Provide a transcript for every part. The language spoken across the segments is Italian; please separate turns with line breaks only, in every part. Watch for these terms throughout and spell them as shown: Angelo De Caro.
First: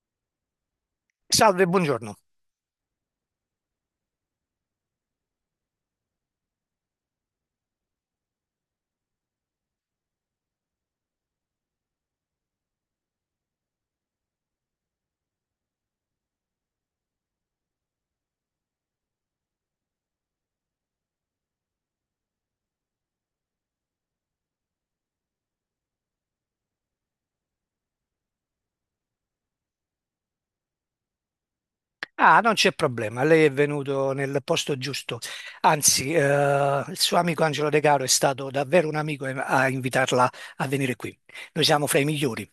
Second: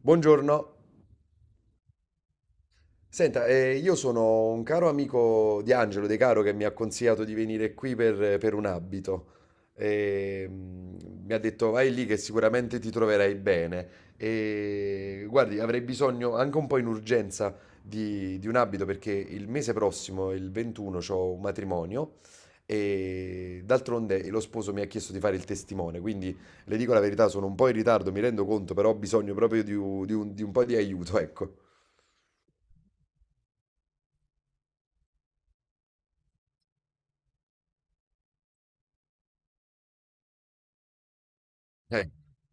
Buongiorno.
Salve, buongiorno.
Senta, io sono un caro amico di Angelo De Caro che mi ha consigliato di venire qui per un abito. E, mi ha detto vai lì che sicuramente ti troverai bene. E guardi, avrei bisogno anche un po' in urgenza di un abito perché il mese prossimo, il 21, ho un matrimonio e d'altronde lo sposo mi ha chiesto di fare il testimone, quindi le dico la verità, sono un po' in ritardo, mi rendo conto, però ho bisogno proprio di un po' di aiuto, ecco.
Ah, non c'è problema, lei è venuto nel posto giusto. Anzi, il suo amico Angelo De Caro è stato davvero un amico a invitarla a venire qui. Noi siamo fra i
Eh,
migliori.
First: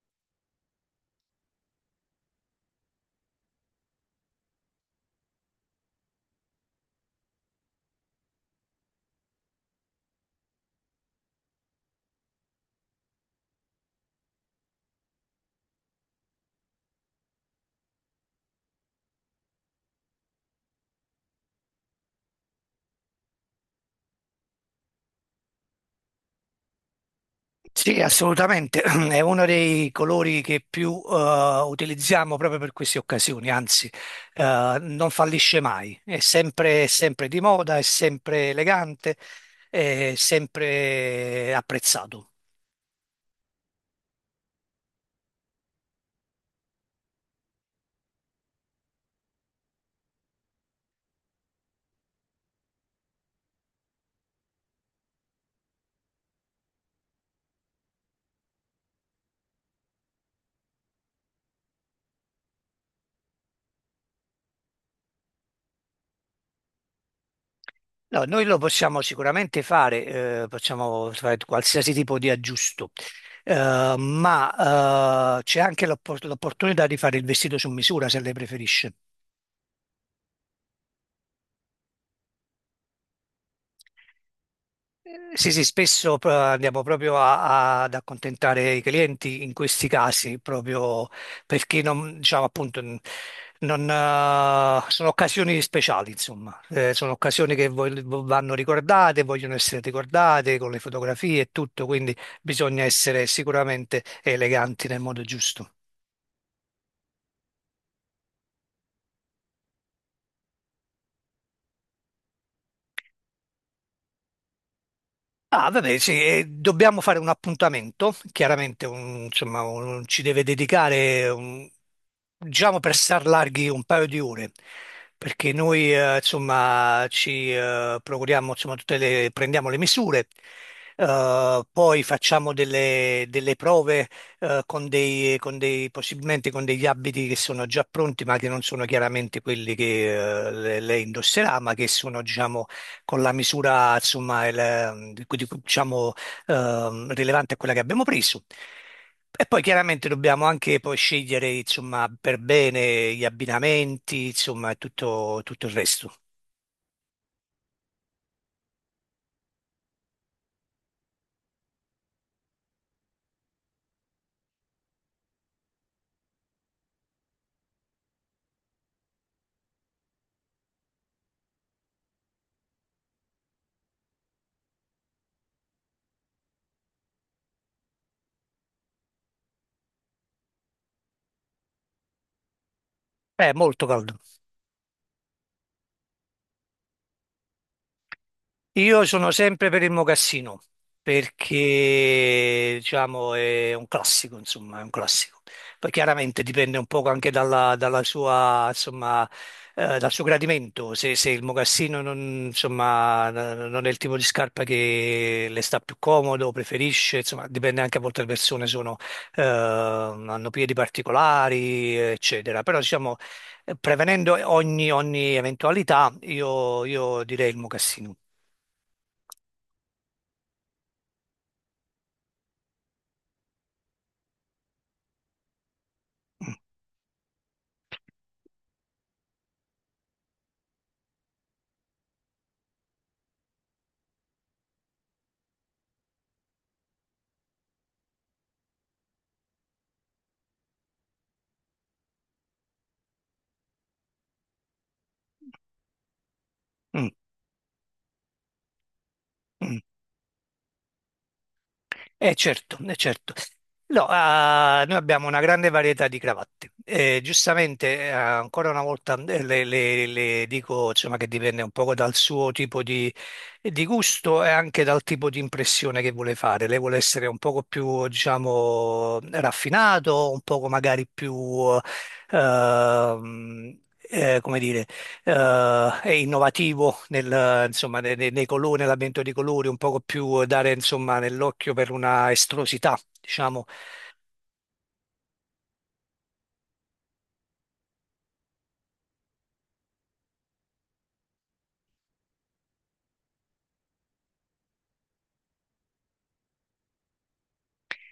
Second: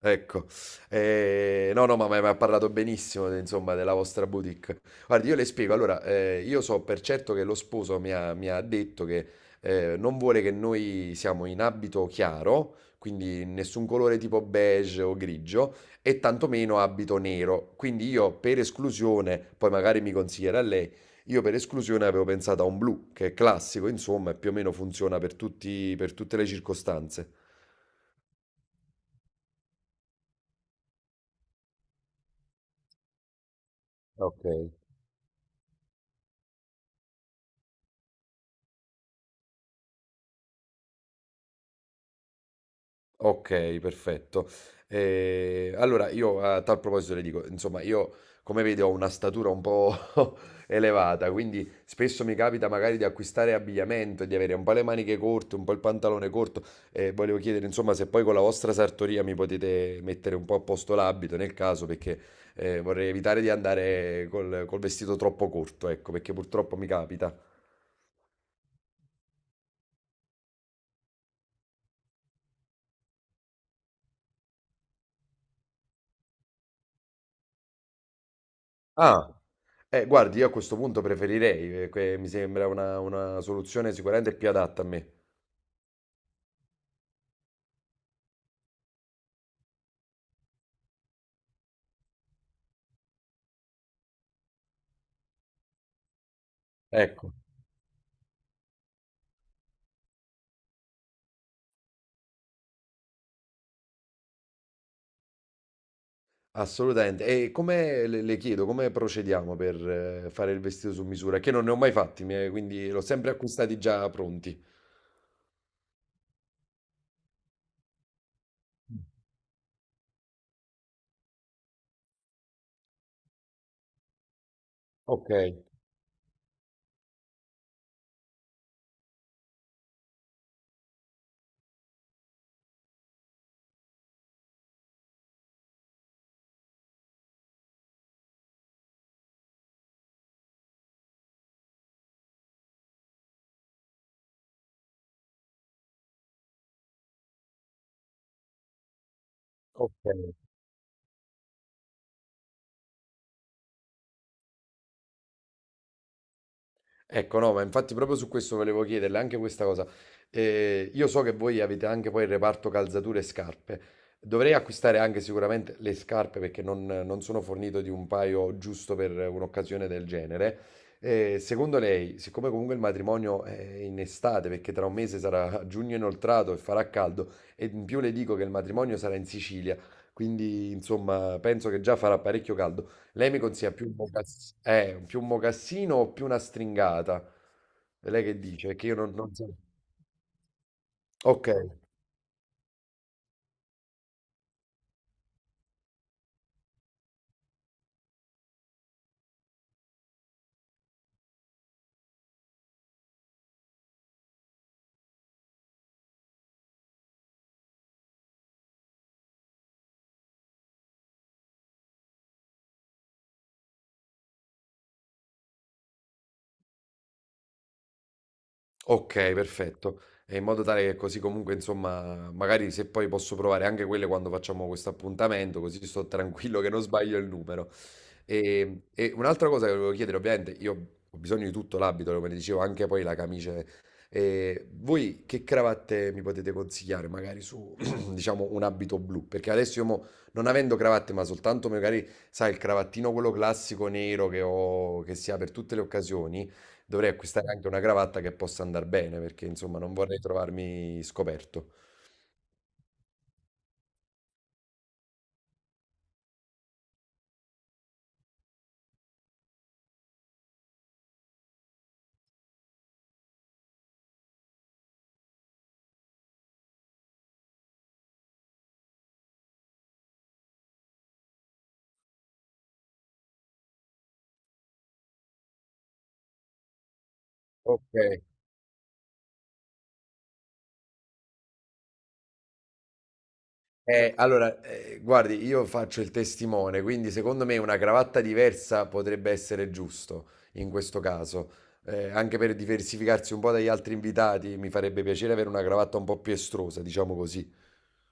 ecco. No, no, ma m'ha parlato benissimo de insomma della vostra boutique. Guardi, io le spiego, allora, io so per certo che lo sposo mi ha detto che, non vuole che noi siamo in abito chiaro, quindi nessun colore tipo beige o grigio, e tantomeno abito nero. Quindi io per esclusione, poi magari mi consiglierà lei, io per esclusione avevo pensato a un blu, che è classico insomma e più o meno funziona per tutte le circostanze.
Sì, assolutamente, è uno dei colori che più utilizziamo proprio per queste occasioni. Anzi,
Okay.
non fallisce mai, è sempre di moda, è sempre elegante, è sempre apprezzato.
Okay, perfetto. Allora io a tal proposito le dico, insomma io come vedi ho una statura un po' elevata, quindi spesso mi capita magari di acquistare abbigliamento e di avere un po' le maniche corte, un po' il pantalone corto e volevo chiedere insomma se poi con la vostra sartoria mi potete mettere un po' a posto l'abito nel caso perché, vorrei evitare di andare col vestito troppo corto, ecco, perché purtroppo mi capita.
No, noi lo possiamo sicuramente fare, possiamo fare qualsiasi tipo di aggiusto. Ma c'è anche l'l'opportunità di fare il vestito su misura se lei preferisce.
Ah! Guardi, io a questo punto preferirei, mi sembra una soluzione sicuramente più adatta a me.
Sì, sì, spesso andiamo proprio ad accontentare i clienti in questi casi, proprio perché non, diciamo, appunto, non, sono occasioni speciali, insomma. Sono
Ecco.
occasioni che vanno ricordate, vogliono essere ricordate con le fotografie e tutto, quindi bisogna essere sicuramente eleganti nel modo giusto.
Assolutamente. E come le chiedo, come procediamo per fare il vestito su misura? Che non ne ho mai fatti, quindi l'ho sempre acquistati già pronti.
Ah, vabbè, sì, dobbiamo fare un appuntamento, chiaramente insomma, ci deve dedicare, diciamo, per star larghi un paio di ore,
Ok,
perché noi insomma, ci procuriamo, insomma, tutte le, prendiamo le misure. Poi facciamo delle prove con dei, possibilmente con degli abiti che sono già pronti, ma che non sono chiaramente quelli che lei indosserà, ma che sono, diciamo, con la misura, insomma, diciamo, rilevante a quella che abbiamo preso. E poi
ok.
chiaramente dobbiamo anche poi scegliere, insomma, per bene gli abbinamenti, insomma, e tutto il resto.
Ecco, no, ma infatti proprio su questo volevo chiederle anche questa cosa. Io so che voi avete anche poi il reparto calzature e scarpe. Dovrei acquistare anche sicuramente le scarpe perché non sono fornito di un paio giusto per un'occasione del genere. Secondo lei, siccome comunque il matrimonio è in estate, perché tra un mese sarà giugno inoltrato e farà caldo, e in più le dico che il matrimonio sarà in Sicilia, quindi insomma penso che già farà parecchio caldo. Lei mi
È
consiglia
molto
più un,
caldo.
mocass- eh, più un mocassino o più una stringata? Lei che dice? Che io
Io
non,
sono
non so.
sempre per il mocassino,
Ok.
perché diciamo è un classico, insomma, è un classico. Poi chiaramente dipende un po' anche dalla, sua, insomma, dal suo gradimento. Se il mocassino non, insomma, non è il tipo di scarpa che le sta più comodo, preferisce, insomma, dipende anche a volte le persone sono, hanno piedi particolari, eccetera. Però diciamo, prevenendo ogni eventualità, io direi il mocassino.
Okay, perfetto. E in modo tale che così comunque, insomma, magari se poi posso provare anche quelle quando facciamo questo appuntamento, così sto tranquillo che non sbaglio il numero. E un'altra cosa che volevo chiedere, ovviamente io ho bisogno di tutto l'abito, come dicevo, anche poi la camice. Voi che cravatte mi potete consigliare? Magari su, diciamo, un abito blu? Perché adesso io non avendo cravatte, ma soltanto magari, sai, il cravattino quello classico nero che ho che si ha per tutte le occasioni. Dovrei
Mm,
acquistare anche una cravatta che possa andar bene, perché
mm.
insomma non vorrei trovarmi scoperto.
Eh certo, eh certo. No, ah, noi abbiamo una grande varietà di cravatte. Giustamente, ancora una volta le dico, insomma, che dipende un poco dal suo tipo di gusto e anche dal tipo di impressione che vuole fare. Lei vuole essere un poco più, diciamo, raffinato, un poco magari più, ehm, come dire, è innovativo nel,
Ok,
insomma, nei colori, nell'avvento di colori, un poco più dare, insomma, nell'occhio per una estrosità, diciamo.
allora, guardi, io faccio il testimone, quindi secondo me una cravatta diversa potrebbe essere giusto in questo caso. Anche per diversificarsi un po' dagli altri invitati, mi farebbe piacere avere una cravatta un po' più estrosa, diciamo così.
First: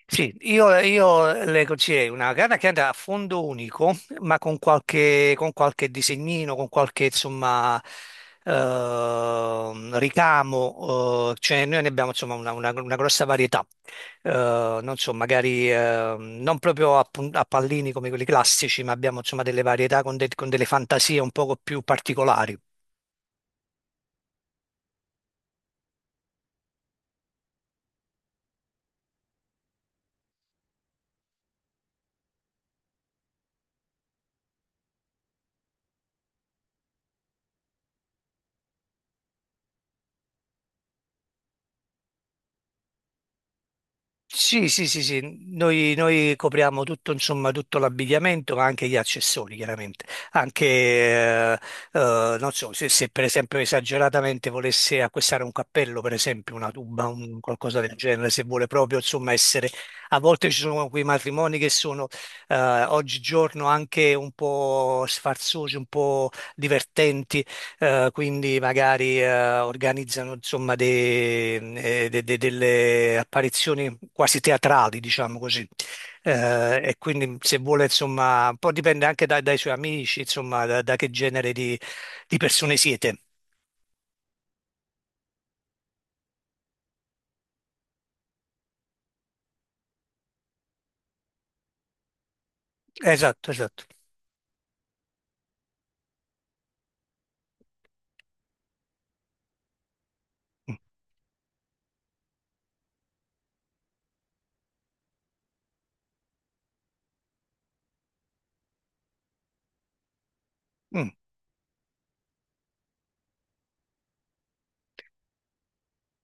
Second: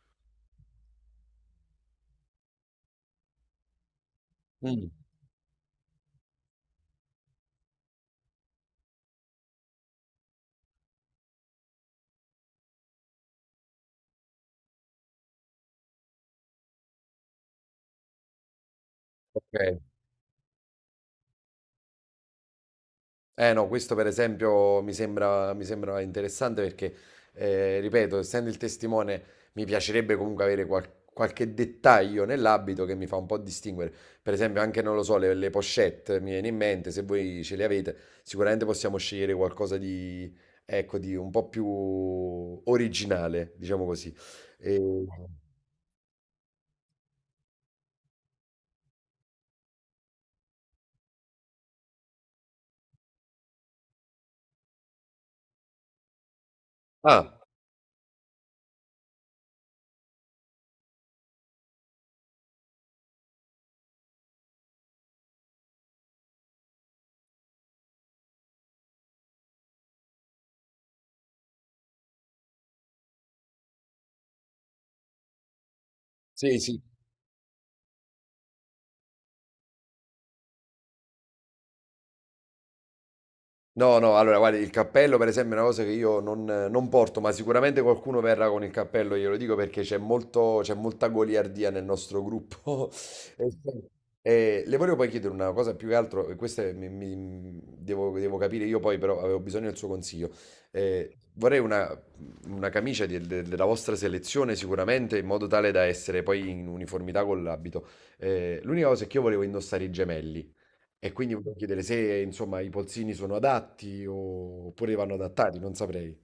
Sì, io leggo c'è una gara che andrà a fondo unico, ma con
Mm,
qualche, con qualche disegnino, con qualche, insomma, ricamo. Cioè noi ne abbiamo, insomma, una grossa varietà. Non so, magari, non proprio a, a pallini come quelli classici, ma abbiamo, insomma, delle
ok.
varietà con delle fantasie un poco più particolari.
Eh no, questo per esempio mi sembra interessante perché, ripeto, essendo il testimone, mi piacerebbe comunque avere qualche dettaglio nell'abito che mi fa un po' distinguere. Per esempio, anche, non lo so, le pochette mi viene in mente, se voi ce le avete, sicuramente possiamo scegliere qualcosa di, ecco, di un po' più originale, diciamo così.
Sì, sì, sì,
E-
sì, noi copriamo tutto, insomma, tutto l'abbigliamento, ma anche gli accessori, chiaramente. Anche, non so, se per esempio esageratamente volesse acquistare un cappello, per esempio, una tuba, un
Ah,
qualcosa del genere, se vuole proprio, insomma, essere. A volte ci sono quei matrimoni che sono, eh, oggigiorno anche un po' sfarzosi, un po' divertenti. Quindi magari organizzano, insomma, delle apparizioni quasi teatrali, diciamo così.
sì, sì.
E quindi se vuole, insomma, un po' dipende anche dai, suoi amici, insomma, da, che genere di persone siete.
No, no, allora guarda, il cappello per esempio è una cosa che io non porto, ma sicuramente qualcuno verrà con il cappello, glielo dico perché c'è molta goliardia nel nostro gruppo. E,
Esatto, esatto.
sì, e le volevo poi chiedere una cosa più che altro, e questa devo capire io poi, però avevo bisogno del suo consiglio.
Mm.
Vorrei una camicia della vostra selezione sicuramente, in modo tale da essere poi in uniformità con l'abito. L'unica cosa è che io volevo indossare i gemelli.
Mm.
E quindi volevo chiedere se, insomma, i polsini sono adatti oppure vanno adattati, non saprei.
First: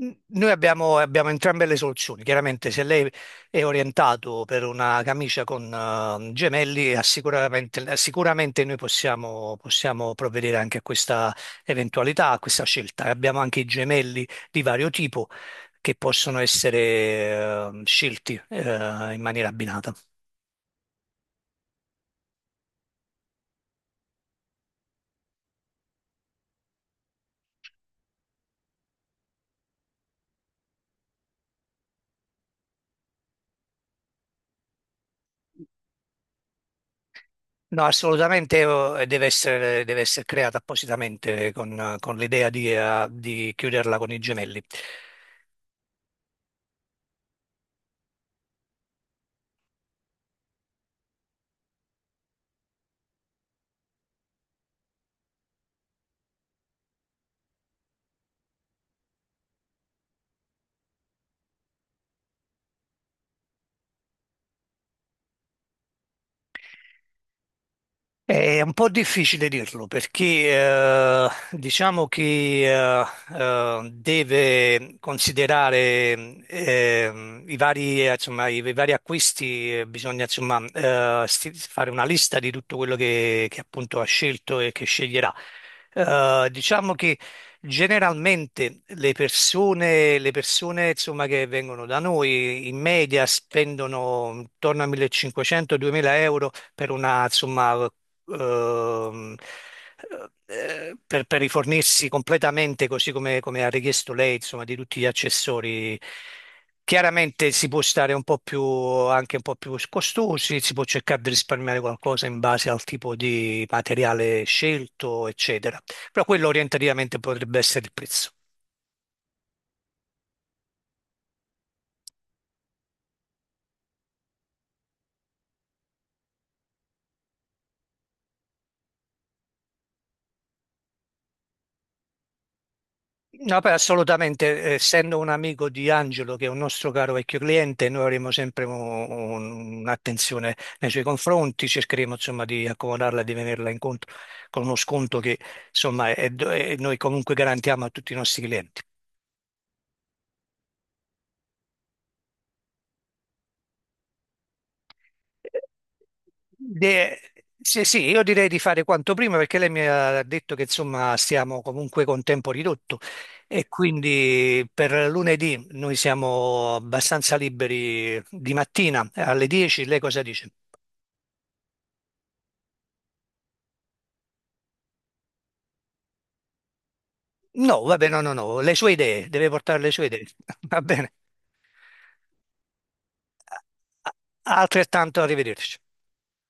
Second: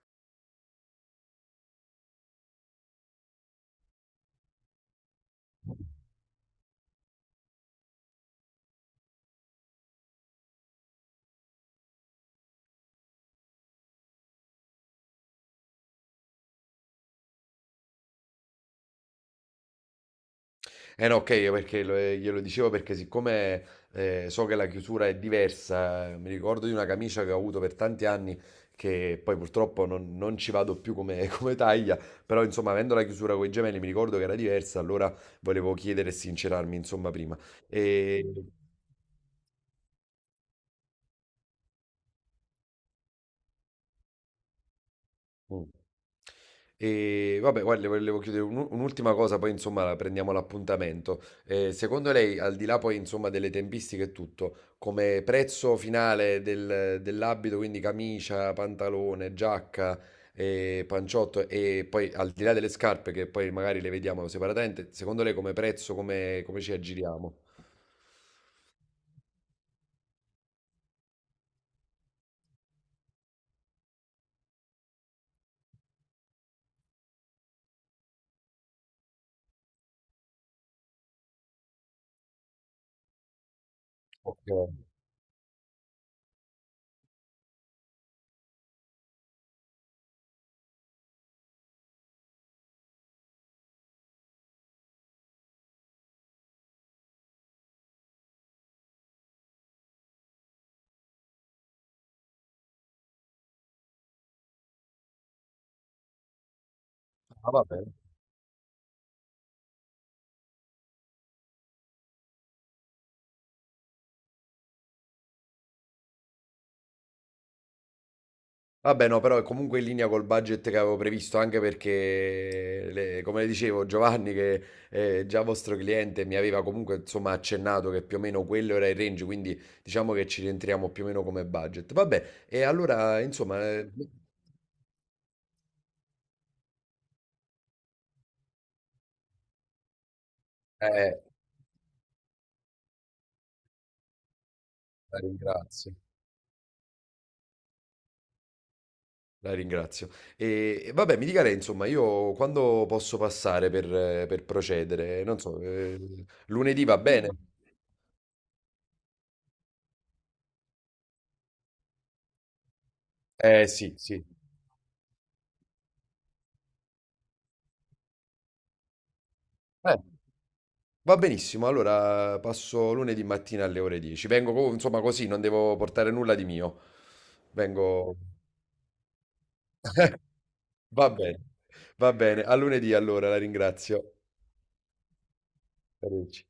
Noi abbiamo entrambe le soluzioni. Chiaramente, se lei è orientato per una camicia con gemelli, ha sicuramente noi possiamo provvedere anche a questa eventualità, a questa scelta. Abbiamo anche i gemelli di vario tipo che possono essere scelti in maniera abbinata.
Eh no, ok, perché glielo dicevo perché siccome so che la chiusura è diversa, mi ricordo di una camicia che ho avuto per tanti anni che poi purtroppo non ci vado più come, come taglia, però insomma, avendo la chiusura con i gemelli mi ricordo che era diversa, allora volevo chiedere e sincerarmi, insomma, prima.
No,
E...
assolutamente, deve essere creata appositamente con l'idea di chiuderla con i gemelli.
Mm. E vabbè, guarda, le volevo chiedere un'ultima cosa, poi insomma la prendiamo l'appuntamento. Secondo lei, al di là poi insomma delle tempistiche e tutto, come prezzo finale dell'abito, quindi camicia, pantalone, giacca, panciotto e poi al di là delle scarpe che poi magari le vediamo separatamente, secondo lei come prezzo, come ci aggiriamo?
È un po' difficile dirlo, perché diciamo che deve considerare, i vari, insomma, i vari acquisti. Bisogna, insomma, fare una lista di tutto quello che appunto ha
Ok,
scelto e che sceglierà. Diciamo che generalmente le persone, insomma, che vengono da noi in media spendono intorno a 1500-2000 euro per una, insomma, ehm, per rifornirsi completamente così come ha richiesto lei, insomma, di tutti gli accessori. Chiaramente
ah,
si può
vabbè.
stare un po' più, anche un po' più costosi, si può cercare di risparmiare qualcosa in base al tipo di materiale scelto, eccetera. Però quello orientativamente potrebbe essere il prezzo.
Vabbè, no, però è comunque in linea col budget che avevo previsto, anche perché, come le dicevo, Giovanni, che è già vostro cliente, mi aveva comunque, insomma, accennato che più o meno quello era il range, quindi diciamo che ci rientriamo più o meno come budget. Vabbè, e allora,
No,
insomma,
beh, assolutamente, essendo un amico di Angelo, che è un nostro caro vecchio cliente, noi avremo sempre un'attenzione nei suoi
eh,
confronti, cercheremo, insomma, di accomodarla, di venirla incontro con uno
la
sconto che,
ringrazio,
insomma, è- noi comunque garantiamo a tutti i nostri clienti.
la ringrazio. E vabbè, mi dica lei, insomma, io quando posso passare per procedere? Non so, lunedì va
De-
bene?
Sì, sì, io direi di fare quanto prima, perché lei mi ha detto che, insomma, stiamo comunque con tempo ridotto, e
Sì, sì.
quindi per lunedì noi siamo abbastanza liberi di mattina alle 10,
Eh.
lei cosa dice?
Va benissimo, allora passo lunedì mattina alle ore 10. Vengo, insomma, così, non devo portare nulla di mio.
No, vabbè,
Vengo...
no, no, no, le sue idee, deve portare le sue idee. Va
Va
bene.
bene, va bene. A lunedì allora, la ringrazio.
Altrettanto, arrivederci.
Arrivederci.